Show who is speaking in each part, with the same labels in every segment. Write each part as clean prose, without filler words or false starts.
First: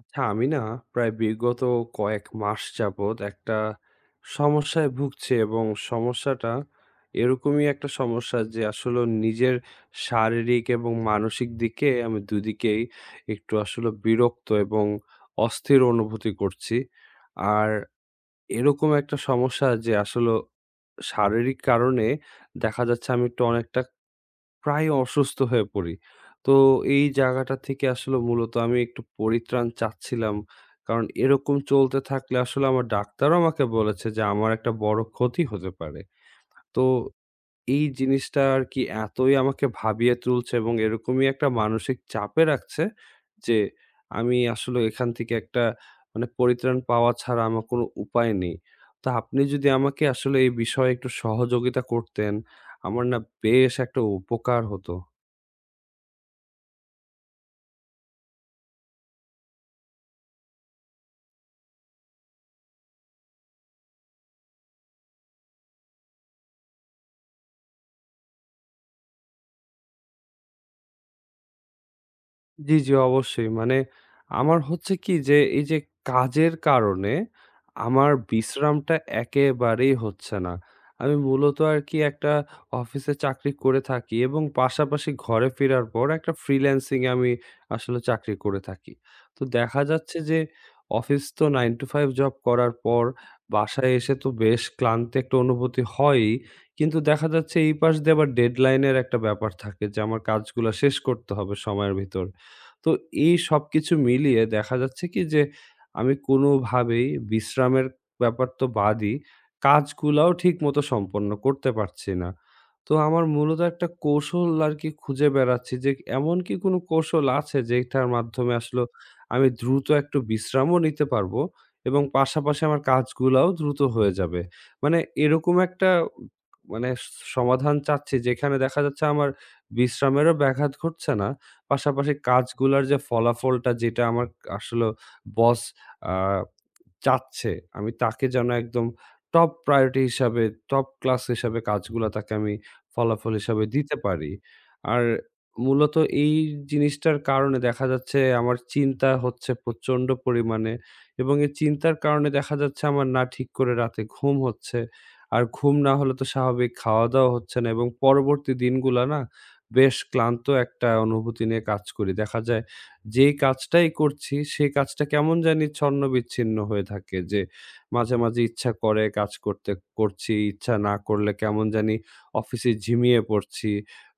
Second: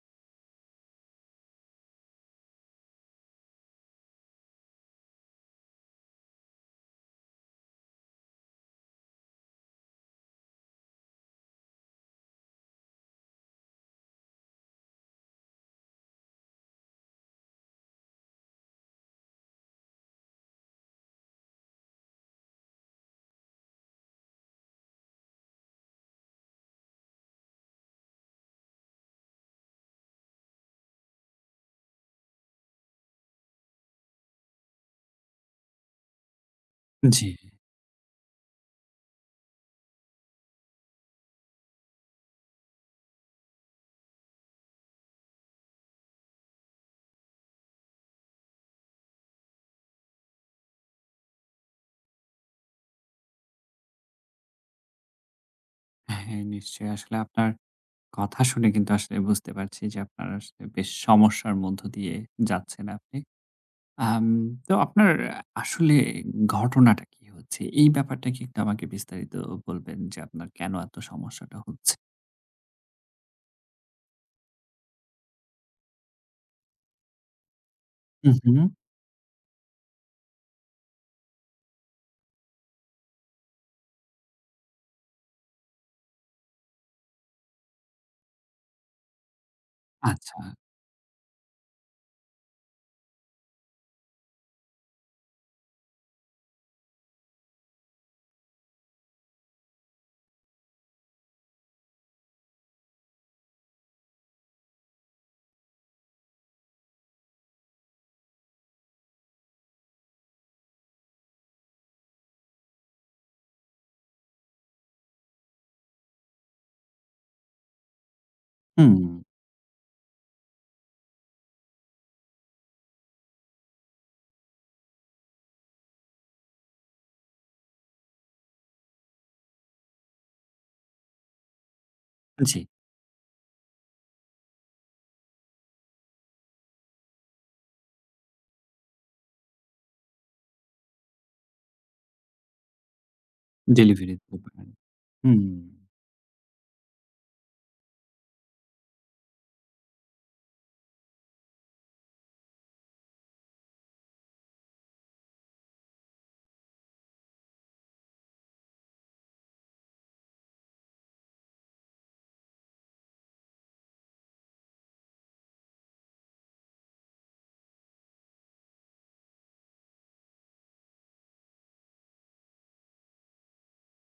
Speaker 1: আচ্ছা আমি না প্রায় বিগত কয়েক মাস যাবৎ একটা সমস্যায় ভুগছি এবং সমস্যাটা এরকমই একটা সমস্যা যে আসলে নিজের শারীরিক এবং মানসিক দিকে আমি দুদিকেই একটু আসলে বিরক্ত এবং অস্থির অনুভূতি করছি। আর এরকম একটা সমস্যা যে আসলে শারীরিক কারণে দেখা যাচ্ছে আমি একটু অনেকটা প্রায় অসুস্থ হয়ে পড়ি। তো এই জায়গাটা থেকে আসলে মূলত আমি একটু পরিত্রাণ চাচ্ছিলাম। কারণ এরকম চলতে থাকলে আসলে আমার ডাক্তারও আমাকে বলেছে যে আমার একটা বড় ক্ষতি হতে পারে। তো
Speaker 2: জি।
Speaker 1: এই জিনিসটা আর কি এতই আমাকে ভাবিয়ে তুলছে এবং এরকমই একটা মানসিক চাপে রাখছে যে আমি আসলে এখান থেকে একটা মানে পরিত্রাণ পাওয়া ছাড়া আমার কোনো উপায় নেই। তো আপনি যদি আমাকে আসলে এই বিষয়ে একটু সহযোগিতা করতেন, আমার না বেশ একটা উপকার হতো।
Speaker 2: হ্যাঁ, নিশ্চয়ই। আসলে আপনার কথা শুনে কিন্তু আসলে বুঝতে পারছি যে আপনার আসলে বেশ সমস্যার মধ্য দিয়ে যাচ্ছেন আপনি। আম তো আপনার আসলে ঘটনাটা কি হচ্ছে? এই ব্যাপারটা কি একটু আমাকে বিস্তারিত বলবেন যে আপনার কেন এত সমস্যাটা হচ্ছে?
Speaker 1: জি, জি, অবশ্যই। মানে আমার হচ্ছে কি যে এই যে কাজের কারণে আমার
Speaker 2: হু, হু।
Speaker 1: বিশ্রামটা একেবারেই হচ্ছে না। আমি মূলত আরকি একটা অফিসে চাকরি করে থাকি এবং পাশাপাশি ঘরে ফেরার পর একটা ফ্রিল্যান্সিং এ আমি আসলে চাকরি করে থাকি। তো দেখা যাচ্ছে যে
Speaker 2: আচ্ছা।
Speaker 1: অফিস তো 9 to 5 জব করার পর বাসায় এসে তো বেশ ক্লান্ত একটা অনুভূতি হয়ই। কিন্তু দেখা যাচ্ছে এই পাশ দিয়ে আবার ডেডলাইন এর একটা ব্যাপার থাকে যে আমার কাজগুলা শেষ করতে হবে সময়ের ভিতর। তো এই সবকিছু মিলিয়ে দেখা যাচ্ছে কি যে আমি কোনোভাবেই বিশ্রামের ব্যাপার তো বাদই, কাজগুলাও ঠিকমতো সম্পন্ন করতে পারছি না। তো আমার মূলত একটা কৌশল আরকি খুঁজে বেড়াচ্ছি যে এমন কি কোনো কৌশল আছে যেটার মাধ্যমে আসলেও
Speaker 2: হুম।
Speaker 1: আমি দ্রুত একটু বিশ্রামও নিতে পারবো এবং পাশাপাশি আমার কাজগুলাও দ্রুত হয়ে যাবে। মানে এরকম একটা মানে সমাধান চাচ্ছি যেখানে দেখা যাচ্ছে আমার বিশ্রামেরও ব্যাঘাত ঘটছে না, পাশাপাশি
Speaker 2: জি।
Speaker 1: কাজগুলার যে ফলাফলটা যেটা আমার আসলে বস আ চাচ্ছে। আমি তাকে যেন একদম টপ প্রায়োরিটি হিসাবে, টপ ক্লাস হিসাবে কাজগুলা তাকে আমি ফলাফল হিসাবে দিতে
Speaker 2: ডেলিভারি
Speaker 1: পারি।
Speaker 2: দিতে পারেন।
Speaker 1: আর
Speaker 2: হুম।
Speaker 1: মূলত এই জিনিসটার কারণে দেখা যাচ্ছে আমার চিন্তা হচ্ছে প্রচণ্ড পরিমাণে এবং এই চিন্তার কারণে দেখা যাচ্ছে আমার না ঠিক করে রাতে ঘুম হচ্ছে। আর ঘুম না হলে তো স্বাভাবিক খাওয়া-দাওয়া হচ্ছে না এবং পরবর্তী দিনগুলা না বেশ ক্লান্ত একটা অনুভূতি নিয়ে কাজ করি। দেখা যায় যেই কাজটাই করছি সেই কাজটা কেমন জানি ছন্নবিচ্ছিন্ন হয়ে থাকে, যে মাঝে, মাঝে ইচ্ছা করে কাজ করতে করছি, ইচ্ছা না করলে কেমন জানি অফিসে ঝিমিয়ে পড়ছি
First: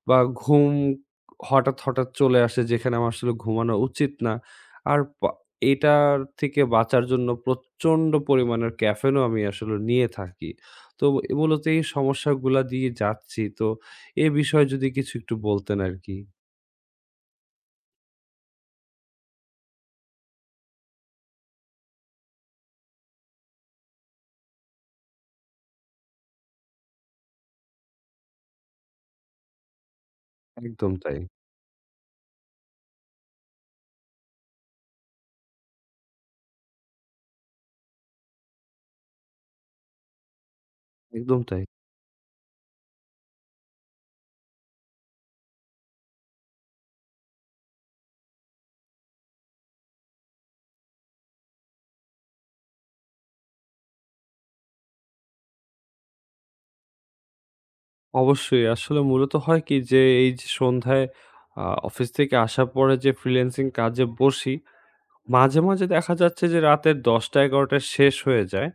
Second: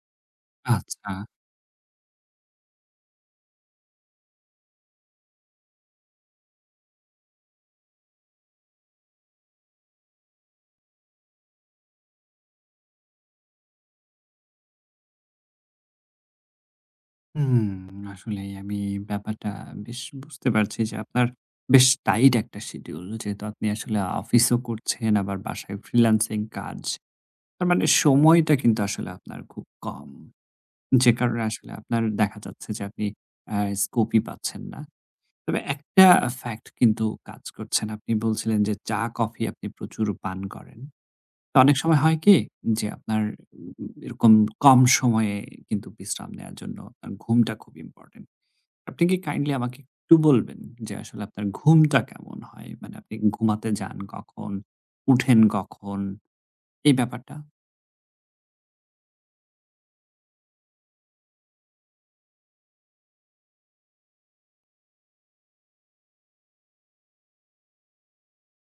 Speaker 1: বা ঘুম
Speaker 2: আচ্ছা।
Speaker 1: হঠাৎ, হঠাৎ চলে আসে যেখানে আমার আসলে ঘুমানো উচিত না। আর এটার থেকে বাঁচার জন্য প্রচণ্ড পরিমাণের ক্যাফেইনও আমি আসলে নিয়ে থাকি। তো এ মূলত এই সমস্যাগুলা দিয়ে যাচ্ছি। তো এ বিষয়ে যদি কিছু একটু বলতেন আরকি।
Speaker 2: হুম, আসলেই আমি ব্যাপারটা বেশ বুঝতে পারছি যে আপনার বেশ টাইট একটা শিডিউল। যেহেতু আপনি আসলে অফিসও করছেন আবার বাসায় ফ্রিল্যান্সিং কাজ। তার মানে সময়টা কিন্তু আসলে আপনার খুব কম।
Speaker 1: একদম
Speaker 2: যে
Speaker 1: তাই,
Speaker 2: কারণে আসলে আপনার দেখা যাচ্ছে যে আপনি আ স্কোপই পাচ্ছেন না। তবে একটা ফ্যাক্ট কিন্তু কাজ করছেন। আপনি বলছিলেন যে চা, কফি আপনি প্রচুর পান করেন।
Speaker 1: একদম
Speaker 2: তো
Speaker 1: তাই।
Speaker 2: অনেক সময় হয় কি যে আপনার উম, এরকম কম সময়ে কিন্তু বিশ্রাম নেয়ার জন্য আপনার ঘুমটা খুব ইম্পোর্টেন্ট। আপনি কি কাইন্ডলি আমাকে একটু বলবেন যে আসলে আপনার ঘুমটা কেমন হয়? মানে আপনি ঘুমাতে যান কখন? উঠেন কখন? এই ব্যাপারটা?
Speaker 1: অবশ্যই। আসলে মূলত হয় কি যে, এই যে সন্ধ্যায় অফিস থেকে আসার পরে যে ফ্রিল্যান্সিং কাজে বসি, মাঝে, মাঝে দেখা যাচ্ছে যে রাতের ১০টা ১১টা শেষ হয়ে যায়।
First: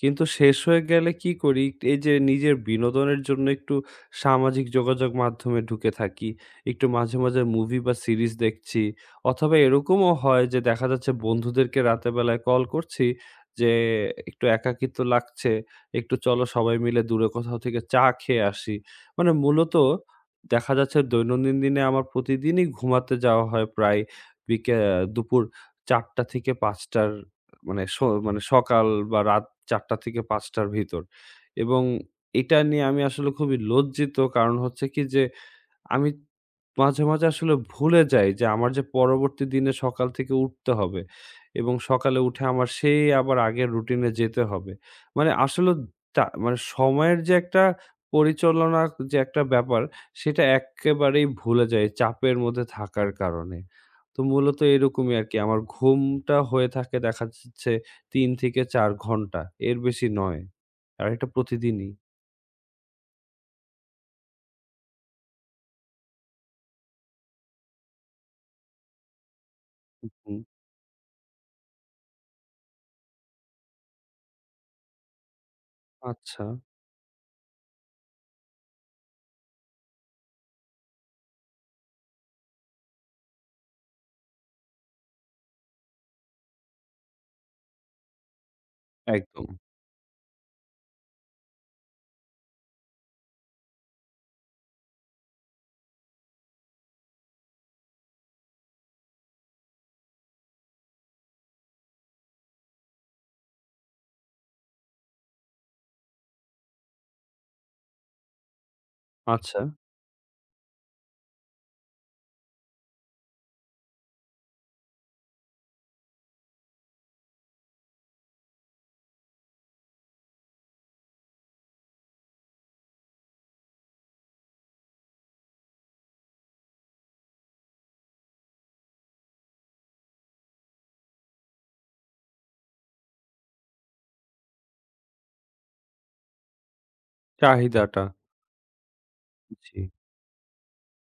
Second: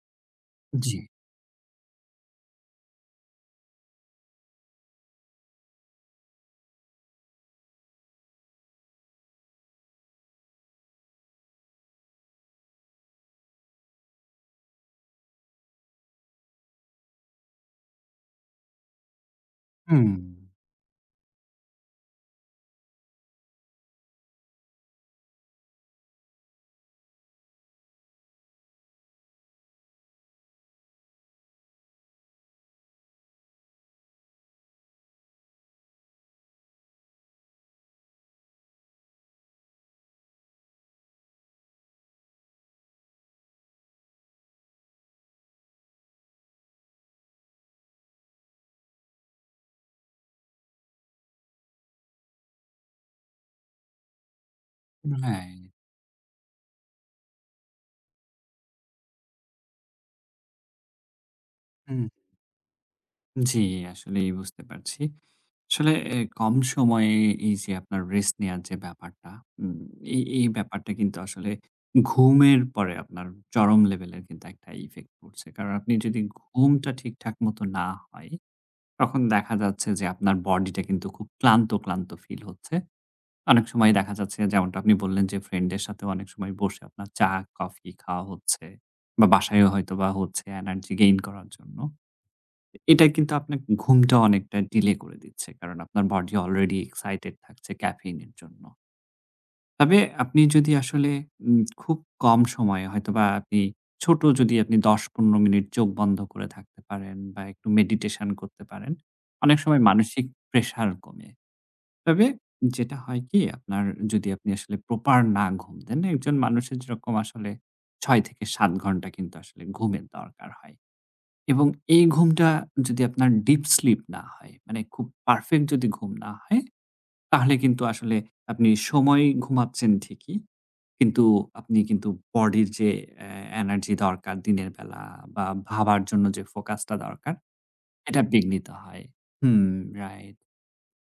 Speaker 1: কিন্তু শেষ হয়ে
Speaker 2: জি।
Speaker 1: গেলে কি করি? এই যে নিজের বিনোদনের জন্য একটু সামাজিক যোগাযোগ মাধ্যমে ঢুকে থাকি। একটু মাঝে, মাঝে মুভি বা সিরিজ দেখছি। অথবা এরকমও হয় যে দেখা যাচ্ছে বন্ধুদেরকে রাতের বেলায় কল করছি যে, "একটু একাকিত্ব লাগছে। একটু চলো সবাই মিলে দূরে কোথাও থেকে চা খেয়ে আসি।" মানে মূলত
Speaker 2: হুম।
Speaker 1: দেখা যাচ্ছে দৈনন্দিন দিনে আমার প্রতিদিনই ঘুমাতে যাওয়া হয় প্রায় বিকে দুপুর ৪ঃ০০ থেকে ৫ঃ০০ র মানে স মানে সকাল বা রাত ৪টা থেকে ৫ টার ভিতর এবং এটা নিয়ে আমি আসলে খুবই লজ্জিত। কারণ হচ্ছে কি যে আমি মাঝে, মাঝে আসলে ভুলে যাই যে আমার যে পরবর্তী দিনে সকাল থেকে উঠতে হবে এবং সকালে উঠে আমার সেই আবার আগের রুটিনে যেতে হবে। মানে আসলে তা মানে সময়ের যে একটা পরিচালনা যে একটা ব্যাপার সেটা এক্কেবারেই ভুলে যাই চাপের মধ্যে থাকার কারণে। তো মূলত এরকমই আরকি আমার
Speaker 2: রাইট।
Speaker 1: ঘুমটা হয়ে থাকে, দেখা যাচ্ছে ৩ থেকে ৪ ঘন্টা। এর বেশি নয়। আর এটা প্রতিদিনই।
Speaker 2: হুম। জি, আসলেই বুঝতে পারছি। আসলে এ কম সময়ে এই যে আপনার রেস্ট নেয়ার যে ব্যাপারটা, উম এই
Speaker 1: হুম,
Speaker 2: এই ব্যাপারটা কিন্তু আসলে ঘুমের পরে আপনার চরম লেভেলের কিন্তু একটা ইফেক্ট পড়ছে। কারণ আপনি যদি
Speaker 1: আচ্ছা।
Speaker 2: ঘুমটা ঠিকঠাক মতো না হয় তখন দেখা যাচ্ছে যে আপনার বডিটা কিন্তু খুব ক্লান্ত, ক্লান্ত ফিল হচ্ছে। অনেক সময় দেখা যাচ্ছে যেমনটা আপনি বললেন যে ফ্রেন্ডের সাথেও অনেক সময় বসে আপনার চা, কফি খাওয়া হচ্ছে বা
Speaker 1: একদম।
Speaker 2: বাসায়ও হয়তোবা হচ্ছে এনার্জি গেইন করার জন্য। এটা কিন্তু আপনার ঘুমটা অনেকটা ডিলে করে দিচ্ছে। কারণ আপনার বডি অলরেডি এক্সাইটেড থাকছে ক্যাফেইন এর জন্য। তবে আপনি যদি আসলে খুব কম সময়ে হয়তোবা আপনি ছোট যদি আপনি ১০-১৫ মিনিট চোখ বন্ধ করে থাকতে পারেন বা একটু মেডিটেশন করতে পারেন, অনেক
Speaker 1: আচ্ছা।
Speaker 2: সময় মানসিক প্রেশার কমে। তবে যেটা হয় কি আপনার যদি আপনি আসলে প্রপার না ঘুম দেন, একজন মানুষের যেরকম আসলে ৬ থেকে ৭ ঘন্টা কিন্তু আসলে ঘুমের দরকার হয় এবং এই ঘুমটা যদি আপনার ডিপ স্লিপ না হয়, মানে খুব পারফেক্ট যদি ঘুম না হয়, তাহলে কিন্তু আসলে আপনি সময় ঘুমাচ্ছেন ঠিকই কিন্তু আপনি কিন্তু বডির যে অ্যা এনার্জি দরকার দিনের বেলা বা ভাবার জন্য যে ফোকাসটা দরকার,
Speaker 1: চাহিদাটা।
Speaker 2: এটা বিঘ্নিত হয়। হুম,
Speaker 1: জি।
Speaker 2: রাইট।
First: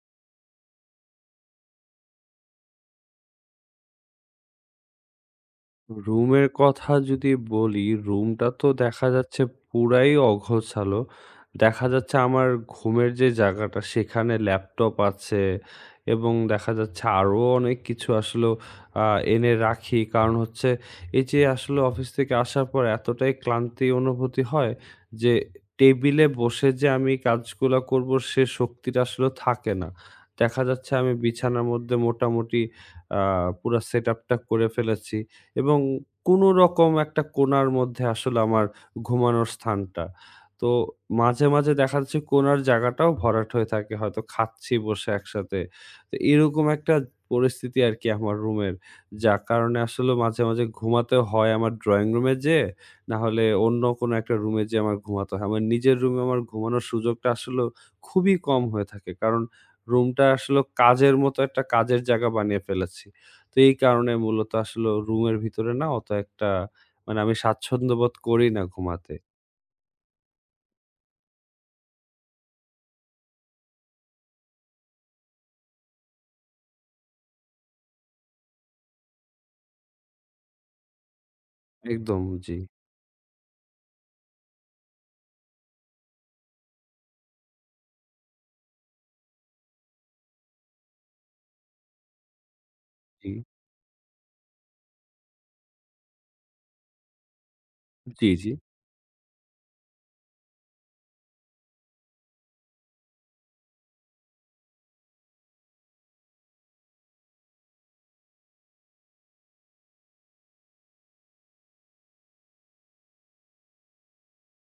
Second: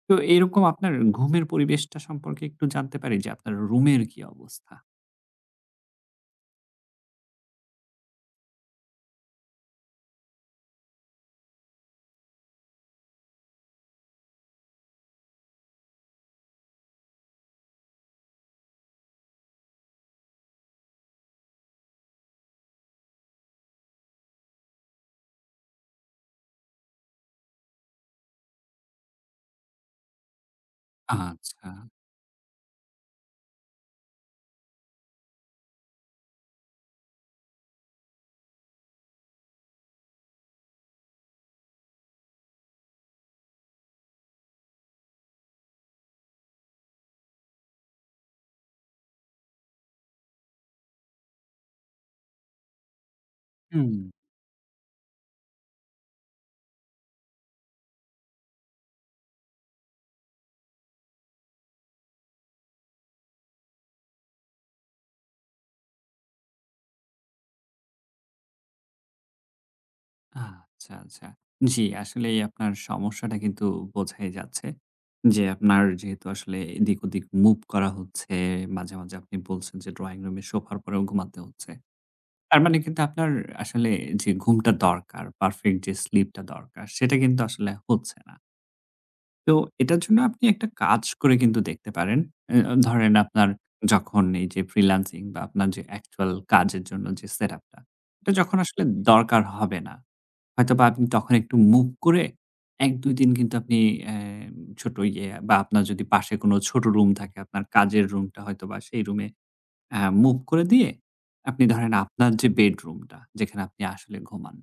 Speaker 2: তো এরকম আপনার ঘুমের পরিবেশটা সম্পর্কে একটু জানতে পারি যে আপনার রুমের কি অবস্থা?
Speaker 1: রুমের কথা যদি বলি, রুমটা তো দেখা যাচ্ছে পুরাই অগোছালো। দেখা যাচ্ছে আমার ঘুমের যে জায়গাটা সেখানে ল্যাপটপ আছে এবং দেখা যাচ্ছে আরো অনেক কিছু আসলেও আ এনে রাখি। কারণ হচ্ছে এই যে আসলে অফিস থেকে আসার পর এতটাই ক্লান্তি অনুভূতি হয় যে টেবিলে বসে যে আমি কাজগুলা করব সে শক্তিটা আসলে থাকে না। দেখা যাচ্ছে আমি বিছানার
Speaker 2: আচ্ছা।
Speaker 1: মধ্যে মোটামুটি আ পুরা সেটআপটা করে ফেলেছি। এবং কোনো রকম একটা কোণার মধ্যে আসলে আমার ঘুমানোর স্থানটা। তো মাঝে, মাঝে দেখা যাচ্ছে কোণার জায়গাটাও ভরাট হয়ে থাকে। হয়তো খাচ্ছি বসে একসাথে। তো এরকম একটা পরিস্থিতি আরকি আমার রুমের। যার কারণে আসলে মাঝে, মাঝে ঘুমাতে হয় আমার ড্রয়িং রুমে যেয়ে, নাহলে অন্য
Speaker 2: হুম।
Speaker 1: কোনো একটা রুমে যেয়ে আমার ঘুমাতে হয়। আমার নিজের রুমে আমার ঘুমানোর সুযোগটা আসলেও খুবই কম হয়ে থাকে। কারণ রুমটা আসলে কাজের মতো একটা কাজের জায়গা বানিয়ে ফেলেছি। তো এই কারণে মূলত আসলে রুমের ভিতরে না অত একটা, মানে আমি স্বাচ্ছন্দ্য বোধ করি না ঘুমাতে।
Speaker 2: আচ্ছা, আচ্ছা। জি, আসলেই আপনার সমস্যাটা কিন্তু বোঝাই যাচ্ছে। যে আপনার যেহেতু আসলে এদিক ওদিক মুভ করা হচ্ছে, মাঝে, মাঝে আপনি বলছেন যে ড্রইং রুমে সোফার পরেও ঘুমাতে হচ্ছে।
Speaker 1: একদম। জি,
Speaker 2: তার মানে কিন্তু আপনার আসলে যে ঘুমটা দরকার, পারফেক্ট যে স্লিপটা দরকার, সেটা কিন্তু আসলে হচ্ছে না। তো এটার জন্য আপনি একটা কাজ করে কিন্তু দেখতে পারেন। এ ধরেন
Speaker 1: জি,
Speaker 2: আপনার যখন এই যে ফ্রিল্যান্সিং বা আপনার যে অ্যাকচুয়াল কাজের জন্য যে সেটআপটা,
Speaker 1: জি,
Speaker 2: এটা
Speaker 1: জি,
Speaker 2: যখন আসলে দরকার হবে না, হয়তোবা আপনি তখন একটু মুভ করে ১-২ দিন কিন্তু আপনি অ্যা ছোট ইয়ে বা আপনার যদি পাশে কোনো ছোট রুম থাকে, আপনার কাজের রুমটা হয়তোবা সেই রুমে হ্যাঁ, মুভ করে দিয়ে আপনি ধরেন আপনার যে বেডরুমটা যেখানে আপনি আসলে ঘুমান,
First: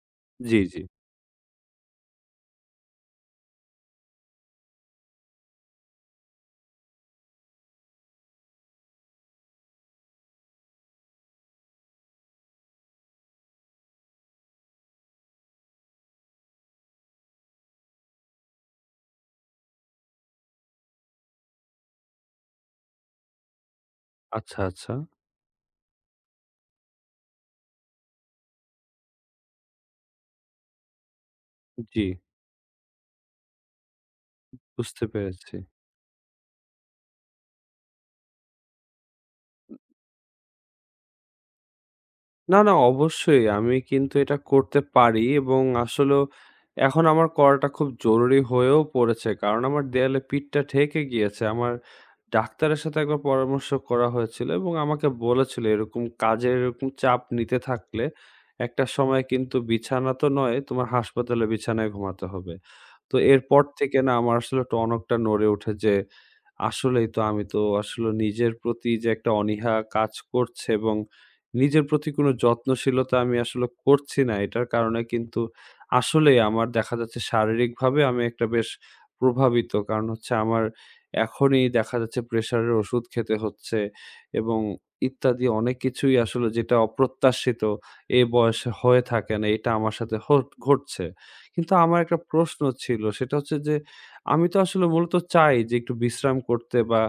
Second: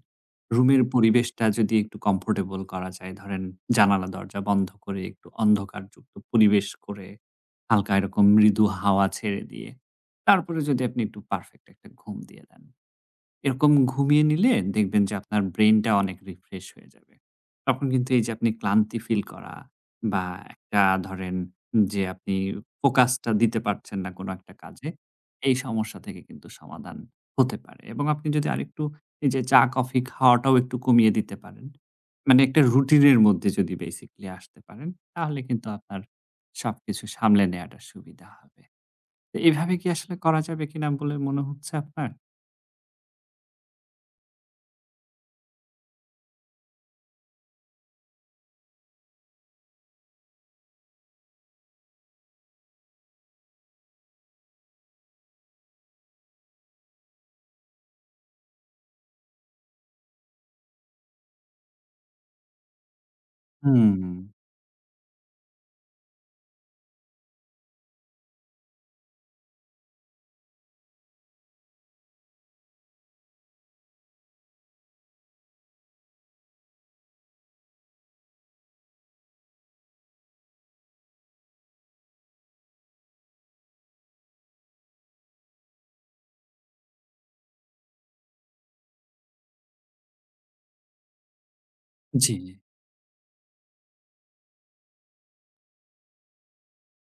Speaker 1: জি, জি।
Speaker 2: রুমের পরিবেশটা যদি একটু কমফোর্টেবল করা যায়, ধরেন জানালা দরজা বন্ধ করে একটু অন্ধকারযুক্ত পরিবেশ করে হালকা এরকম মৃদু হাওয়া ছেড়ে দিয়ে, তারপরে যদি আপনি একটু পারফেক্ট একটা ঘুম দিয়ে দেন। এরকম ঘুমিয়ে নিলে দেখবেন যে আপনার ব্রেইনটা অনেক রিফ্রেশ হয়ে যাবে। তখন কিন্তু এই যে আপনি ক্লান্তি ফিল করা বা একটা ধরেন যে আপনি ফোকাসটা দিতে পারছেন না কোনো একটা
Speaker 1: আচ্ছা,
Speaker 2: কাজে,
Speaker 1: আচ্ছা।
Speaker 2: এই সমস্যা থেকে কিন্তু সমাধান হতে পারে। এবং আপনি যদি আরেকটু এই যে চা-কফি খাওয়াটাও একটু কমিয়ে দিতে পারেন।
Speaker 1: জি,
Speaker 2: মানে একটা রুটিনের মধ্যে যদি বেসিক্যালি আসতে পারেন,
Speaker 1: বুঝতে
Speaker 2: তাহলে
Speaker 1: পেরেছি।
Speaker 2: কিন্তু আপনার সবকিছু সামলে নেয়াটা সুবিধা হবে। তো এভাবে কি আসলে করা যাবে কিনা বলে মনে হচ্ছে আপনার?
Speaker 1: না, না, অবশ্যই। আমি কিন্তু এটা করতে পারি এবং আসলেও এখন আমার করাটা খুব জরুরি হয়েও পড়েছে। কারণ আমার দেয়ালে পিঠটা ঠেকে গিয়েছে। আমার ডাক্তারের সাথে একবার পরামর্শ করা হয়েছিল এবং আমাকে বলেছিল এরকম কাজের এরকম চাপ নিতে থাকলে একটা সময় কিন্তু বিছানা তো নয়, তোমার হাসপাতালে বিছানায় ঘুমাতে হবে। তো এরপর
Speaker 2: হুম।
Speaker 1: থেকে না আমার আসলে টনকটা নড়ে ওঠে যে আসলেই তো আমি তো আসলে নিজের প্রতি যে একটা অনীহা কাজ করছে এবং নিজের প্রতি কোনো যত্নশীলতা আমি আসলে করছি না। এটার কারণে কিন্তু আসলেই আমার দেখা যাচ্ছে শারীরিকভাবে আমি একটা বেশ প্রভাবিত। কারণ হচ্ছে আমার এখনই দেখা যাচ্ছে প্রেশারের ওষুধ খেতে হচ্ছে এবং ইত্যাদি অনেক কিছুই আসলে, যেটা অপ্রত্যাশিত এই বয়সে হয়ে থাকে না, এটা আমার সাথে ঘটছে। কিন্তু আমার একটা
Speaker 2: জি,
Speaker 1: প্রশ্ন ছিল, সেটা হচ্ছে যে, আমি তো আসলে মূলত চাই যে একটু বিশ্রাম করতে বা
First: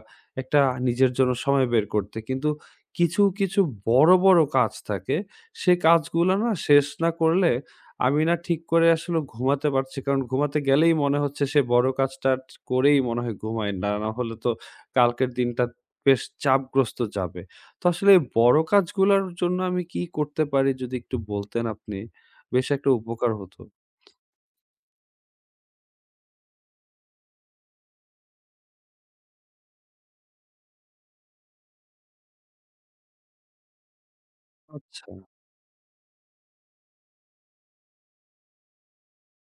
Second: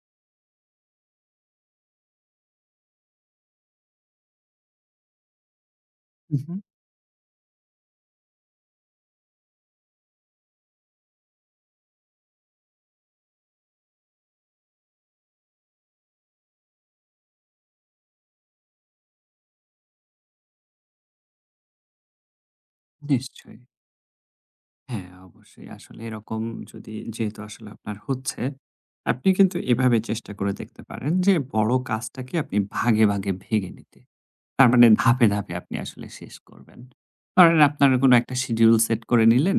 Speaker 1: একটা নিজের জন্য সময় বের করতে। কিন্তু কিছু, কিছু বড়, বড় কাজ থাকে। সে কাজগুলো
Speaker 2: হু,
Speaker 1: না
Speaker 2: হু,
Speaker 1: শেষ না করলে আমি না ঠিক করে আসলে ঘুমাতে পারছি। কারণ ঘুমাতে গেলেই মনে হচ্ছে সে বড় কাজটা করেই মনে হয় ঘুমাই। না, না হলে তো কালকের দিনটা বেশ চাপগ্রস্ত যাবে। তো আসলে এই বড় কাজগুলোর জন্য আমি কি করতে পারি যদি একটু বলতেন আপনি? বেশ একটা উপকার
Speaker 2: নিশ্চয়ই।
Speaker 1: হতো।
Speaker 2: হ্যাঁ, অবশ্যই। আসলে এরকম যদি যেহেতু আসলে আপনার হচ্ছে, আপনি কিন্তু এভাবে চেষ্টা করে দেখতে পারেন যে বড় কাজটাকে আপনি ভাগে, ভাগে ভেঙে নিতে। তার মানে
Speaker 1: আচ্ছা,
Speaker 2: ধাপে, ধাপে আপনি আসলে শেষ করবেন। ধরেন আপনার কোনো একটা শিডিউল সেট করে নিলেন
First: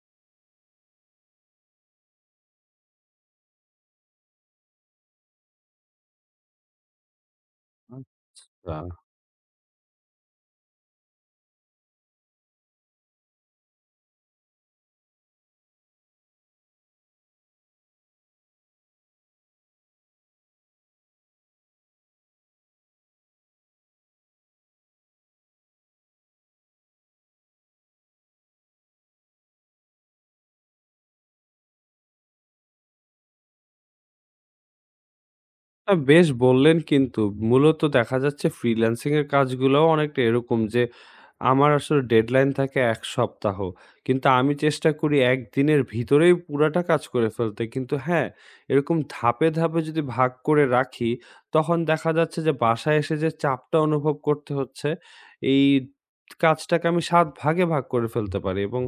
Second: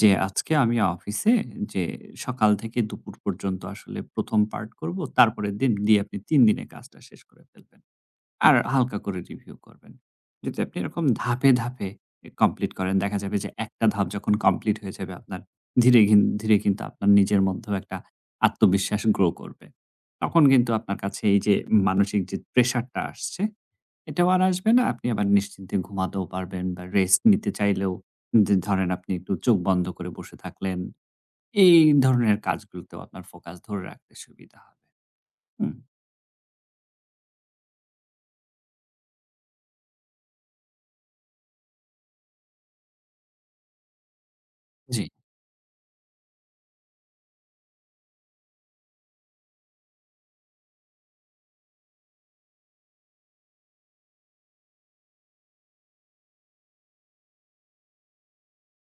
Speaker 2: যে আজকে আমি অফিসে যে সকাল থেকে দুপুর পর্যন্ত আসলে ১ম পার্ট করব। তারপরের দিন দিয়ে আপনি ৩ দিনে কাজটা শেষ করে ফেলবেন। আর
Speaker 1: আচ্ছা।
Speaker 2: হালকা করে রিভিউ করবেন। যদি আপনি এরকম ধাপে, ধাপে এ কমপ্লিট করেন দেখা যাবে যে একটা ধাপ যখন কমপ্লিট হয়ে যাবে আপনার ধীরে কিন্তু আপনার নিজের মধ্যেও একটা আত্মবিশ্বাস গ্রো করবে। তখন কিন্তু আপনার কাছে এই যে মানসিক যে প্রেশারটা আসছে এটাও আর আসবে না। আপনি আবার নিশ্চিন্তে ঘুমাতেও পারবেন বা রেস্ট নিতে চাইলেও যে ধরেন আপনি একটু চোখ বন্ধ করে বসে থাকলেন। এই ধরনের কাজগুলোতেও আপনার ফোকাস ধরে রাখতে সুবিধা হবে। হুম,
Speaker 1: বেশ বললেন কিন্তু। মূলত দেখা যাচ্ছে ফ্রিল্যান্সিং এর কাজগুলাও অনেকটা এরকম যে, আমার আসলে ডেডলাইন থাকে ১ সপ্তাহ। কিন্তু আমি চেষ্টা
Speaker 2: জি,
Speaker 1: করি ১ দিনের ভিতরেই পুরাটা কাজ করে ফেলতে। কিন্তু হ্যাঁ, এরকম ধাপে, ধাপে যদি ভাগ করে রাখি, তখন দেখা যাচ্ছে যে বাসায় এসে যে চাপটা অনুভব করতে হচ্ছে, এই কাজটাকে আমি ৭ ভাগে ভাগ করে ফেলতে পারি এবং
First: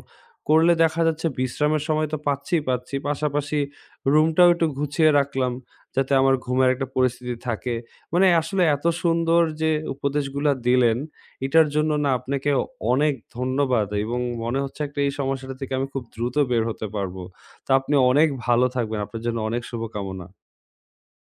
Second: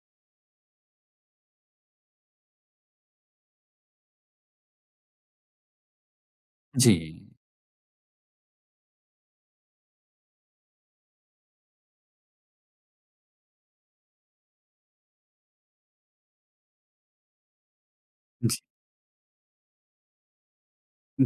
Speaker 1: করলে দেখা যাচ্ছে বিশ্রামের সময় তো পাচ্ছিই পাচ্ছি। পাশাপাশি রুমটাও একটু গুছিয়ে রাখলাম। যাতে আমার ঘুমের একটা
Speaker 2: জি,
Speaker 1: পরিস্থিতি থাকে। মানে আসলে এত সুন্দর যে উপদেশগুলা দিলেন, এটার জন্য না আপনাকে অনেক ধন্যবাদ এবং মনে হচ্ছে একটা এই সমস্যাটা থেকে আমি খুব দ্রুত বের হতে পারবো। তো আপনি অনেক
Speaker 2: জি,
Speaker 1: ভালো থাকবেন। আপনার জন্য অনেক শুভকামনা।
Speaker 2: জি।